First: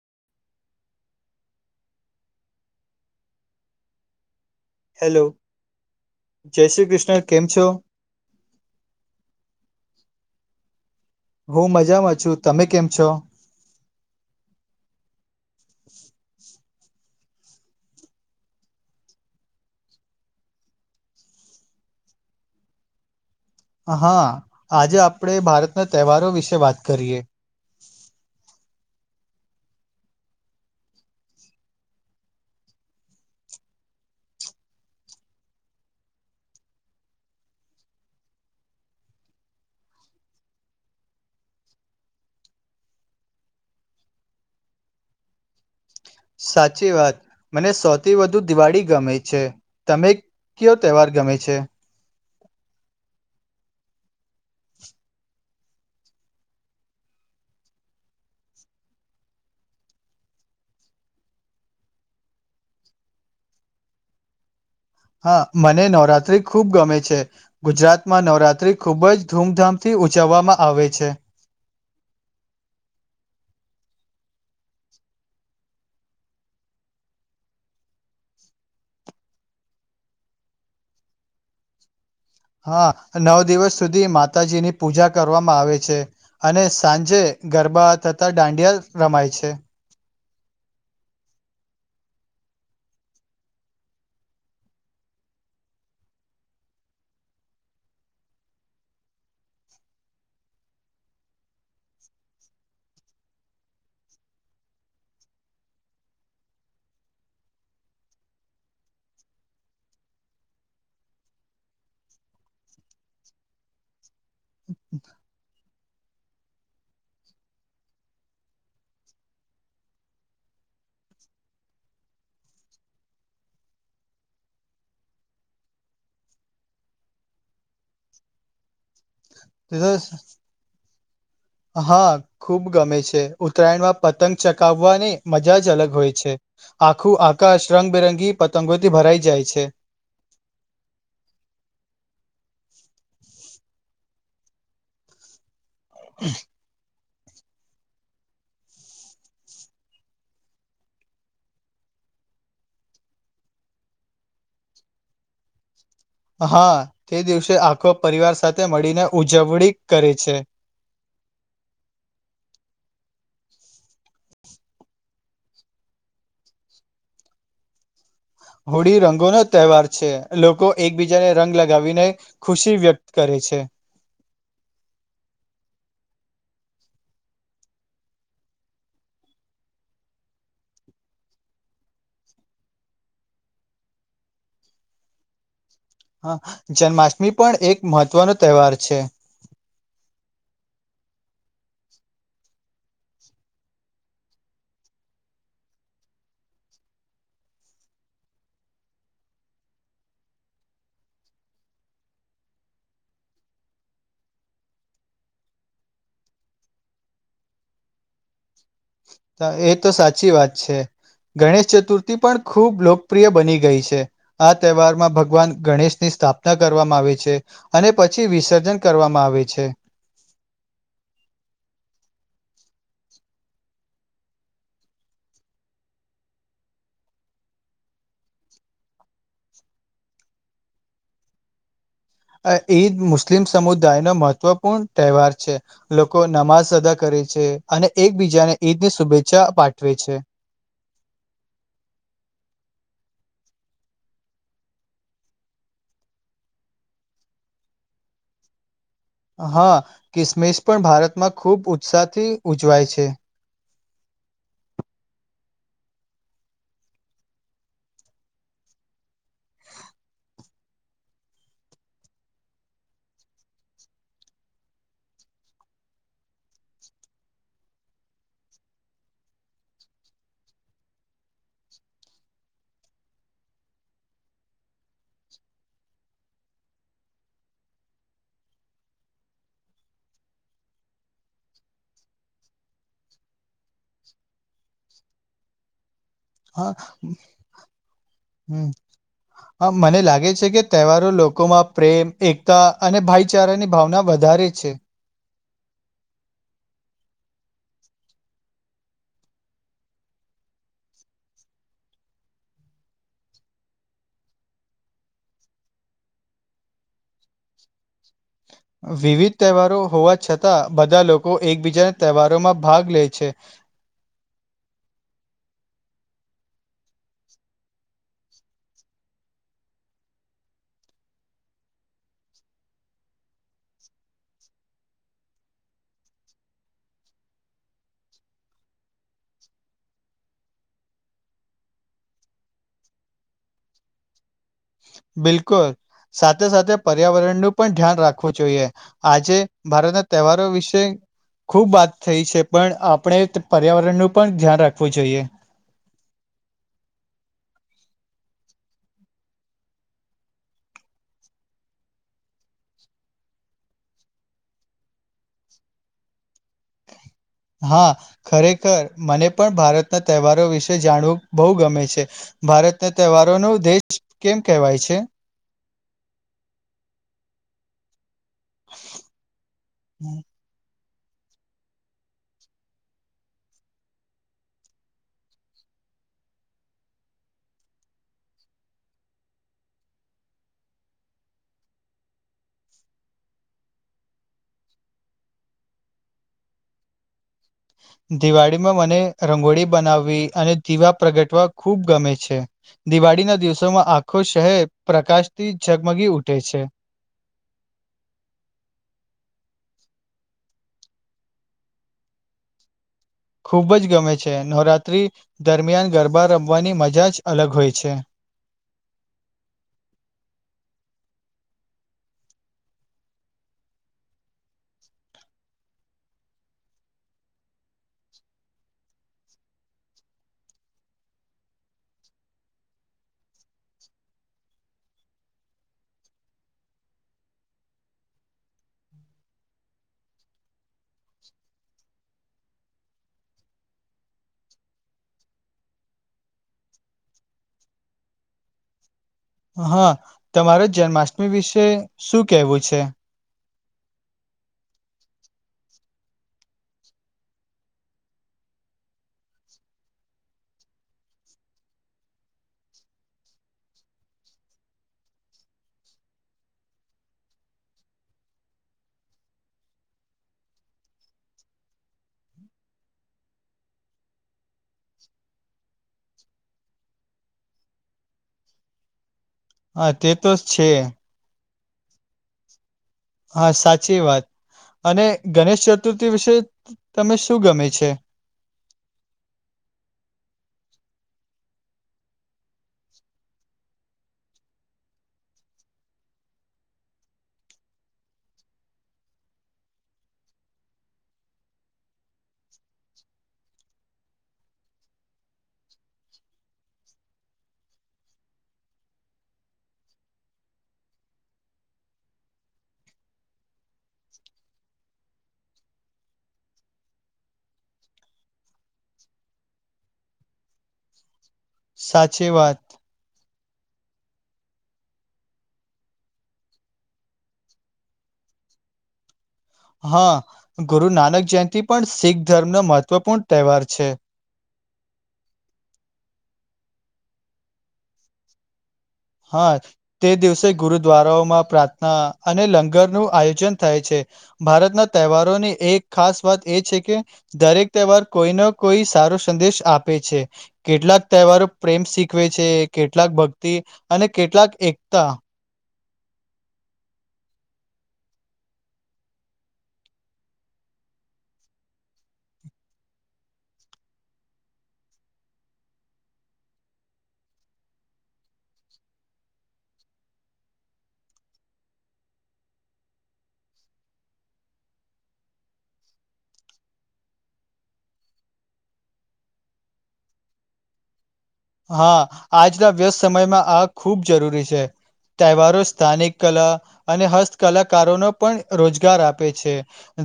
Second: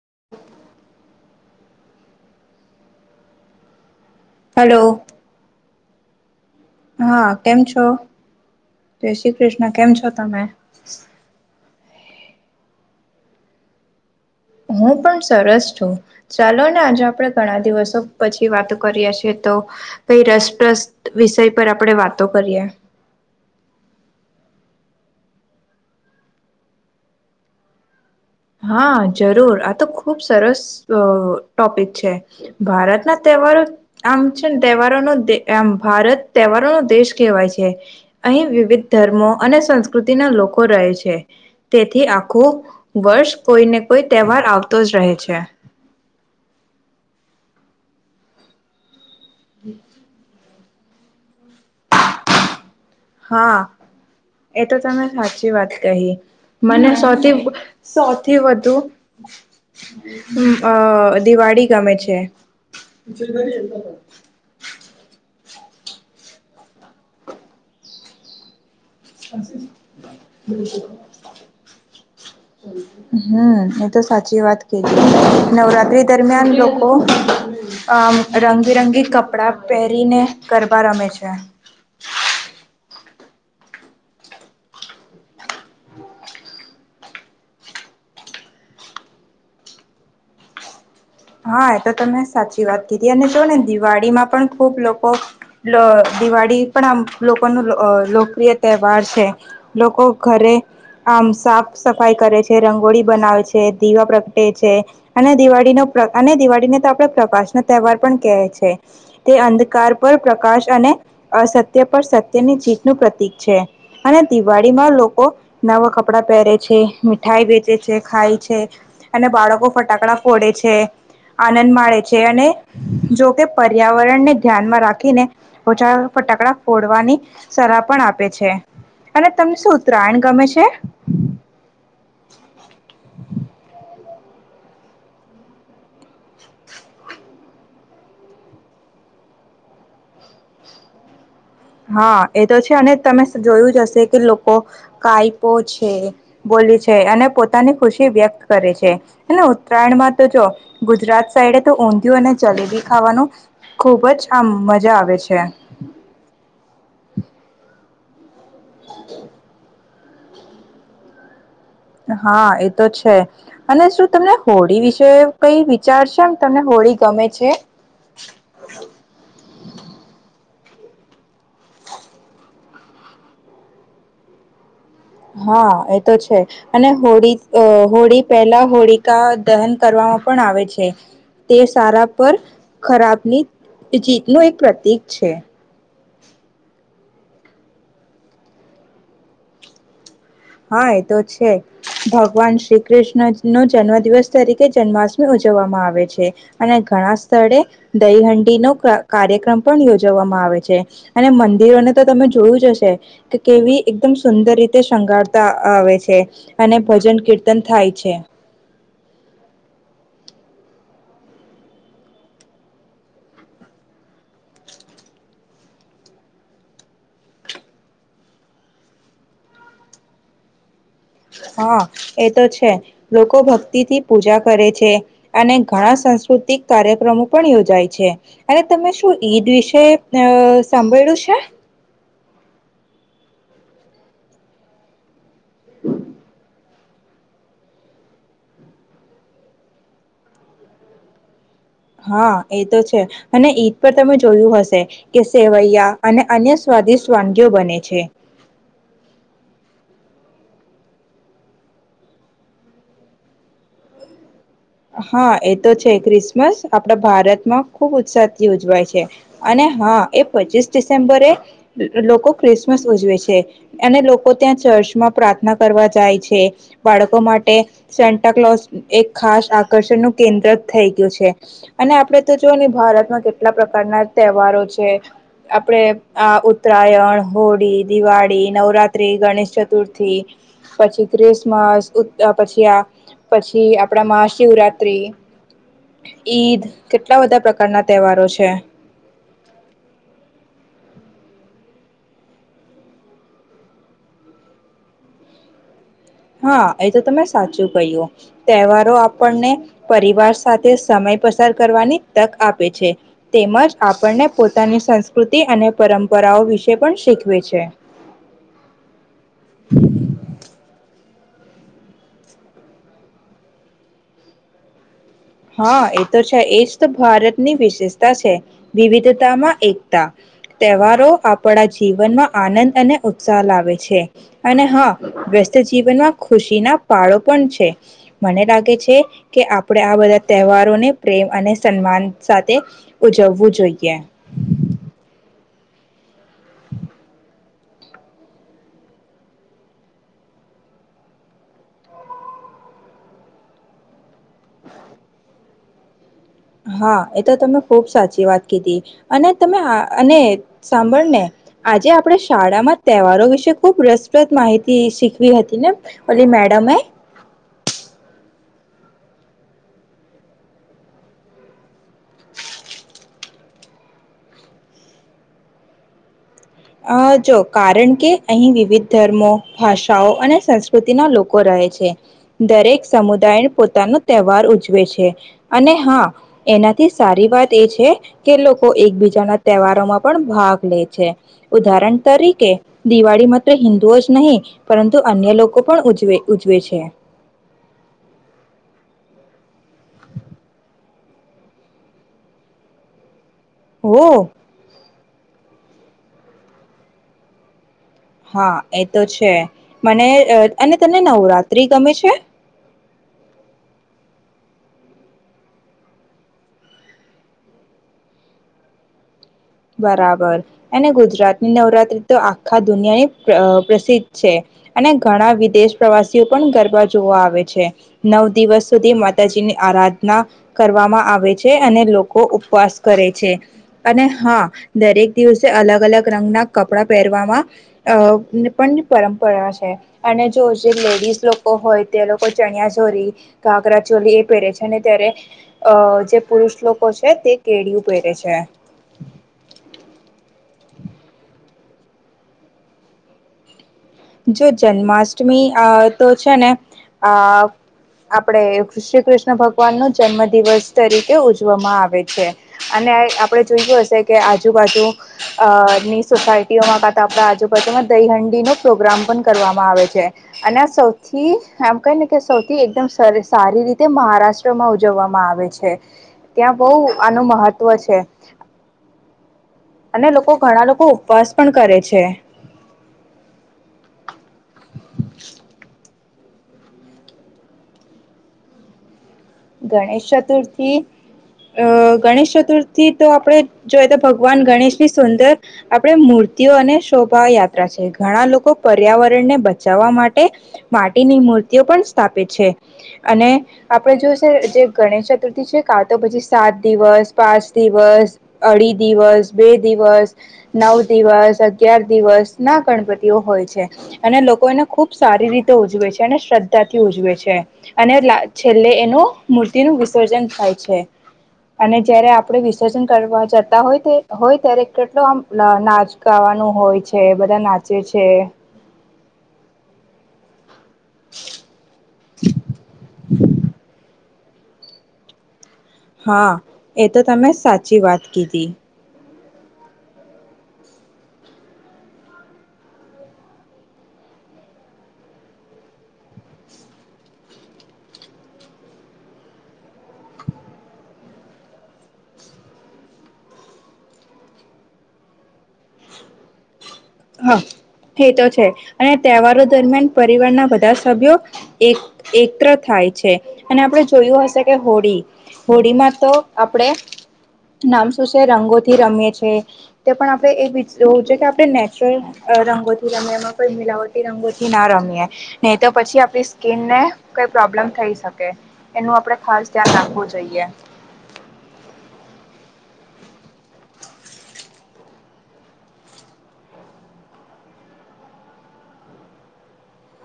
[inaudible] Hello! Hello જય શ્રી કૃષ્ણ હા કેમ છો? જય શ્રી કૃષ્ણ કેમ છો તમે. હું મજામાં છું તમે કેમ છો. હું પણ સરસ છું ચાલો. આજે આપણે ઘણા દિવસો પછી વાતો કરીએ છીએ તો કઈ રસપ્રસત વિષય પર આપણેે વાતો કરીએ. હા આજે આપણેે ભારતના તહેવારો વિશે વાત કરીએ. હા જરૂર આ તો ખુબ સરસ ટોપિક છે ભારતના તહેવારો આમ છે તહેવારો ન આમ ભારત તહેવારોનોો દેશ કહેવાય છે અહીં વિવિધ ધર્મો અને સંસ્કૃતિના લોકો રહે છે તેથી આખું. વર્ષ કોઈને કોઈ તહેવાર આવતો જ રહે છે. સાચી વાત મને સૌથી વધુ દિવાળી ગમે. છે તમે. કયો તહેવાર ગમે છે. હા. એતો તમે સાચી વાત કહી મને સૌથી સૌથી વધુ અ દિવાળી ગમે છે. હા મને નવરાત્રી ખૂબ ગમે છે ગુજરાતમાં નવરાત્ર્રી. ખૂબ જ ધૂમધામથી ઉજવવામાં આવે છે. હમ એ તો સાચી વાત કેજ નવરાત્રી દરમિયાન લોકો આ રંગીરંગી કપડા પહેરીને ગરબા રમે છે. હા નવ દિવસ સુધી માતાજીની પૂજા કરવામાં આવે છે અને સાંજે ગરબા થતા દાંડિયા રમાય છે. હા એ તો તમે સાચી વાત કીધી અને જો ને દિવાળી માં પણ ખુબ લોકો દિવાળી પણ આમ લોકો ન લોકપ્રિય તહેવાર છે લોકો ઘરે આમ સાફ સફાઈ કરે છે રંગોળી બનાવે છે દીવા પ્રગટે છે અને દિવાળીનો. અને દિવાળીને તો આપણે પ્રકાશનો તહેવાર પણ કહે છે તે અંધકાર પર પ્રકાશ અને અસત્ય પર સત્યની જીતનુંું પ્રતીિક છે. અને દિવાળી માં લોકો નવ ખ. કપડા પહેરે છે મીઠાઈ વેચે છે ખાય છે અને બાળકો ફટાકડા ફોડે છે. આનંદ માે છે અને જોકે પર્યાવરણને ધ્યાનમાં રાખીને ઓછા ફટાકડા ફોડવાની સલાહ પણ આપે છે. અને તમને શું ઉત્તરાયણ ગમે છે હા ખુબ ગમે છે ઉત્તરાયણમાં. પતંગ ચકાવવાની મજા જ અલગ હોય છે આખું આકાશ રંગબેરંગી પતંગોથી ભરાઈ જાય છે. હા એ તો છે અને તમે જોયું. જસે કે લોકો કઈપ પોચ. બોલી છે અને પોતાની ખુશી વ્યક્ત કરે છે અને ઉત્તરાયણમાં તો જો ગુજરાત સાઈડે તો ઊંધિું અને જલેબી ખાવાનું ખુબ જ આ મજા આવે છે. હા તે દિવસે આ. પરિવાર સાથે. મળીને ઉજવણી. કરે છે. હા એતો છે અને શું તમને હોળી વિશે કઈ વિચારશેમ તમને હોળી ગમે છે. હોળી રંગોનોો તહેવાર છે લોકો એકબીજાને રંગ લગાવીને ખુશી વ્યક્ત કરે છે. હા એ તો છે અને હોળી હોળી પહેલા હોળીિકા દહન કરવામાં પણ આવે છે તે સારા પર ખરાબની જીતનું એક પ્રતિક છે. હ જન્માષ્ટમી પણ એક મહત્વનો તહેવાર છે. હા એ તો છે ભગવાન શ્રી કૃષ્ણ નો જન્મ દિવસ તરીકે જન્માષ્ટમી ઉજવવામાં આવે છે અને ઘણા સ્થળે દહીહંડીનોો કાર્યક્રમ પણ યોજવવામાં આવે છે અને મંદિરોને તો તમે જોયું જ હશે કે કેવી એકદમ સુંદર રીતે શંગાર. આવે છે અને ભજન કીર્તન થાય છે. એ તો સાચી વાત છે ગણેશ ચતુર્થી પણ ખૂબ લોકપ્રિય બની ગઈ છે આ તહેવારમાં ભગવાન ગણેશની સ્થાપના કરવામાં આવે છે અને પછી વિસર્જન કરવામાં આવે છે. હા એ તો છે લોકો ભક્તિથી પૂજા કરે છે અને ઘણા સાસ્કૃતિક કાર્યક્રમો પણ યોજાય છે અને તમે શું ઈદ વિશે અ સાંભળ્યું છે. ઈદ મુસ્લિમ સમુદાય નો મહત્વપૂર્ણ તહેવાર છે. છે, લોકો નમાજ અદા કરે છે, અને એકબીજાને ઈદ ની શુભેચ્છા પાઠવે છે. હા એ તો છે અને ઈદ પર તમે જોયું હશે, કે સેવૈયા અને અન્ય સ્વાદિષ્ટ વાનગીઓ બને છે. હા, ક્રિસમિસ પણ ભારતમાં ખૂબ ઉત્સાહથી ઉજવાય છે. હા, એ તો છે ક્રિસમસ આપડા ભારતમાં ખુબ ઉત્સાહ થી ઉજવાય છે, અને હા એ પચીસ ડિસેમ્બરે લોકો ક્રિસમસ ઉજવે છે અને લોકો ત્યાં ચર્ચમાં પ્રાર્થના કરવા જાય છે, બાળકો માટે સેન્ટા કલોસ એક ખાસ આકર્ષણનું કેન્દ્ર થઈ ગયું છે, અને આપણેે તો જોઓ ને ભારતમાં કેટલા પ્રકારના તહેવારો છે, આપણેે આ ઉત્તરાયણ હોળી દિવાળી નવરાત્રી ગણેશ ચતુર્થી પછી ક્રિસમસ પછી આ પછી આપણામાં શિવરાત્ર્રી હા તહેવારો છે હમ્મ હ મને લાગે છે, કે તહેવારો લોકોમાં પ્રેમ એકતા અને ભાઈચારાની ભાવના વધારે છે. હા, એ તો તમે સાચું કહ્યું તહેવારો આપણને પરિવાર સાથે સમય પસાર કરવાની તક આપે છે, તેમજ આપણને પોતાની સંસ્કૃતિ અને પરંપરાઓ વિશે પણ શીખવે છે. વિવિધ તહેવારો હોવા છતાં બધા લોકો લોકો એકબીજાના તહેવારોમાં ભાગ લે છે, હા, એ તો છે એજ તો ભારતની વિશેષતા છે વિવિધતામાં એકતા તહેવારો આપણા જીવનમાં આનંદ અને ઉત્સાહ લાવે છે, અને હા વ્યસ્ત જીવનમાં ખુશીના પાળો પણ છે મને લાગે છે, કે આપણે આ બધા તહેવારોને પ્રેમ અને સન્માન સાથે ઉજવવું જોઈએ. બિલકુલ સાથે સાથે પર્યાવરણનું પણ ધ્યાન રાખવું જોઈએ, આજે ભારતના તહેવારો વિશે ખુબ વાત થઈ છે, પણ આપણે પર્યાવરણનું પણ ધ્યાન રાખવું જોઈએ. હા, એ તો તમે ખુબ સાચી વાત કીધી અને તમે અને સાંભળ ને આજે આપણે શાળામાં તહેવારો વિશે ખૂબ રસપ્રદ માહિતી શીખવી હતી, ને ઓલી મેડમે? હા, ખરેખર મને પણ ભારતના તહેવારો વિશે જાણવું બહુ ગમે છે, ભારતના તહેવારોનો દેશ કેમ કહેવાય છે. અ જો કારણ કે અહીં વિવિધ ધર્મો ભાષાઓ અને સંસ્કૃ કૃતિના લોકો રહે છે, દરેક સમુદાય પોતાનો તહેવાર ઉજવે છે અને હા એનાથી સારી વાત એ છે કે લોકો એકબીજાના તહેવારોમાં પણ ભાગ લે છે, ઉદાહરણ તરીકે દિવાળી માત્ર હિન્દુઓ જ નહીં પરંતુ અન્ય લોકો પણ ઉજવે ઉજવે છે, દિવાળીમાં મને રંગોળી બનાવવી અને દીવા પ્રગટવા ખુબ ગમે છે, દિવાળીને દિવસોમાં આખો ઓ શહેર પ્રકાશથી ઝગમગી ઊઠે છે, હા, એ તો છે મને અને તને નવરાત્રી ગમે છે? ખૂબ જ ગમે છે, નવરાત્રી દરમિયાન ગરબા રમવાની મજા જ અલગ હોય છે, બરાબર અને ગુજરાતની નવરાત્રી તો આખા દુનિયાની પ્રસિદ્ધ છે, અને ઘણા વિદેશ પ્રવાસીઓ પણ ગરબા જોવા આવે છે નવ દિવસ સુધી માતાજીની આરાધના કરવામાં આવે છે અને લોકો ઉપવાસ કરે છે, અને હા, દરેક દિવસે અલગ અલગ રંગના કપડા પહેરવામાં અ પણ પરંપરા છે અને જો જે લેડીઝ લોકો હોય તે લોકો ચણિયા ચોરી ઘાઘરા ચોલી એ પહેરે છે, ને ત્યારે અ જે પુરુષ લોકો છે તે કેળયું પહેરે છે હા, તમારે જન્માષ્ટમી વિશે શું કેહેવું છે? જો જન્માષ્ટમી આ તો છે, ને આ આપણેે શ્રી કૃષ્ણ ભગવાન નો જન્મ દિવસ તરીકે ઉજવામાં આવે છે, અને આપણે જોયું હશે કે આજુબાજુ અ ની સોસાયટીઓમાં કા તો આપણા આજુબાજુમાં દહીહંડીનું પ્રોગ્રામ પણ કરવામાં આવે છે, અને સૌથી આમ ક ને કે સૌથી એકદમ સારી રીતે મહારાષ્ટ્રમાં ઉજવવામાં આવે છે ત્યાં બહ આનું મહત્વ છે. હા અને તે લોકો તો ઘણા છે લોકો ઉપવાસ પણ કરે છે, હા, સાચી વાત અને ગણેશ ચતુર્થી વિશે તમે શું ગમે છે? ગણેશ ચતુર્થી અ ગણેશ ચતુર્થી તો આપણે જોઈ તો ભગવાન ગણેશની સુંદર આપણે મૂર્તિઓ અને શોભાયાત્રા છે, ઘણા લોકો પર્યાવરણને બચાવવા માટે માટીની મૂર્તિઓ પણ સ્થાપિત છે, અને આપણે જો જે ગણેશ ચતુર્થી છે, કા તો પછી સાત દિવસ પાંચ દિવસ અઢી દિવસ બે દિવસ નવ દિવસ અગિયાર દિવસ ના ગણપતિઓ હોય છે, અને લોકો એને ખુબ સારી રીતે ઉજવે છે અને શ્રદ્ધાથી ઉજવે છે, અને છેલ્લે એનું મૂર્તિનું વિસર્જન થાય છે. અને જયારે સાચી આપડે વાત વિસર્જન કરવા જતા હોય, ત્યારે કેટલો આમ નાચ ગાવાનું હોય છે બધા નાચે છે. હા ગુરુ નાનક જયંતિ પણ શીખ ધર્મનો મહત્વપૂર્ણ તહેવાર છે, હા એ તો તમે સાચી વાત કીધી. હા તે દિવસે ગુરુદ્વારાઓમાં પ્રાર્થના અને લંગર નું આયોજન થાય છે ભારતના તહેવારોની એક ખાસ વાત એ છે કે દરેક તહેવાર કોઈને કોઈ સારો સંદેશ આપે છે કેટલાક તહેવારો પ્રેમ શીખવે છે કેટલાક ભક્તિ. અને કેટલાક એકતા. હ એ તો છે અને તહેવારો દરમિયાન પરિવારના બધા સભ્યો એક એકત્ર થાય છે અને આપણે જોયું હશે કે હોળી હોળીમાં તો આપણે નામ શું છે રંગોથી રમેએી તે પણ આપણે એવું છે કે આપણે. શ રંગોથી રમીએ એમાં કોઈ મિલાવટી રંગોથી ના રમીએ નહી તો પછી આપણી સ્કીિનને કઈ પ્રોબ્લેમ થઈ શકે એનું આપણે ખાસ ધ્યાન રાખવું જોઈએ. હા આજના વ્યસ્ત સમયમાં આ ખૂબ જરૂરી છે તહેવારો સ્થાનિક કલા અને હસ્ત કલાકારોનો પણ રોજગાર આપે છે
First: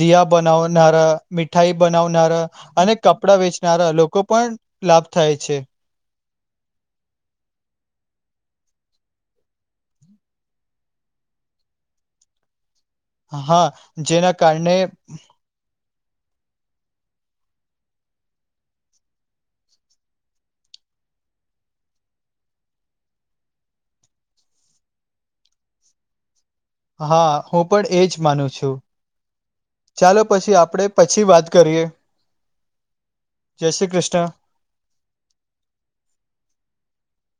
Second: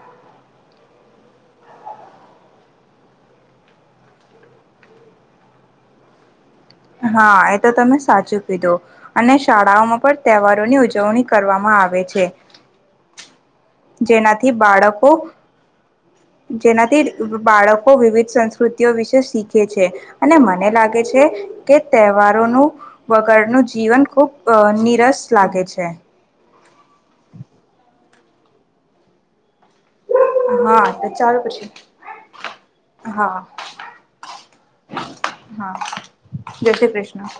દિયા બનાવનારા, મીઠાઈ બનાવનારા અને કપડા વેચનારા લોકો પણ લાભ થાય છે. હા એ તો તમે સાચું કીધું અને શાળાઓમાં પણ તહેવારોની ઉજવણી કરવામાં આવે છે. હા જેના જેનાથી કારણે બાળકો જેનાથી બાળકો વિવિધ સંસ્કૃતિઓ વિશે શીખે છે અને મને લાગે છે. કે તહેવારોનું વગરનું જીવન ખૂબ નિરસ લાગે છે. હા હું પણ એજ માનું છું ચાલો પછી હા આપણે તો ચાલ વાત પછી કરીએ હા જય શ્રી કૃષ્ણ હા હાજય શ્રી કૃષ્ણ. [inaudible]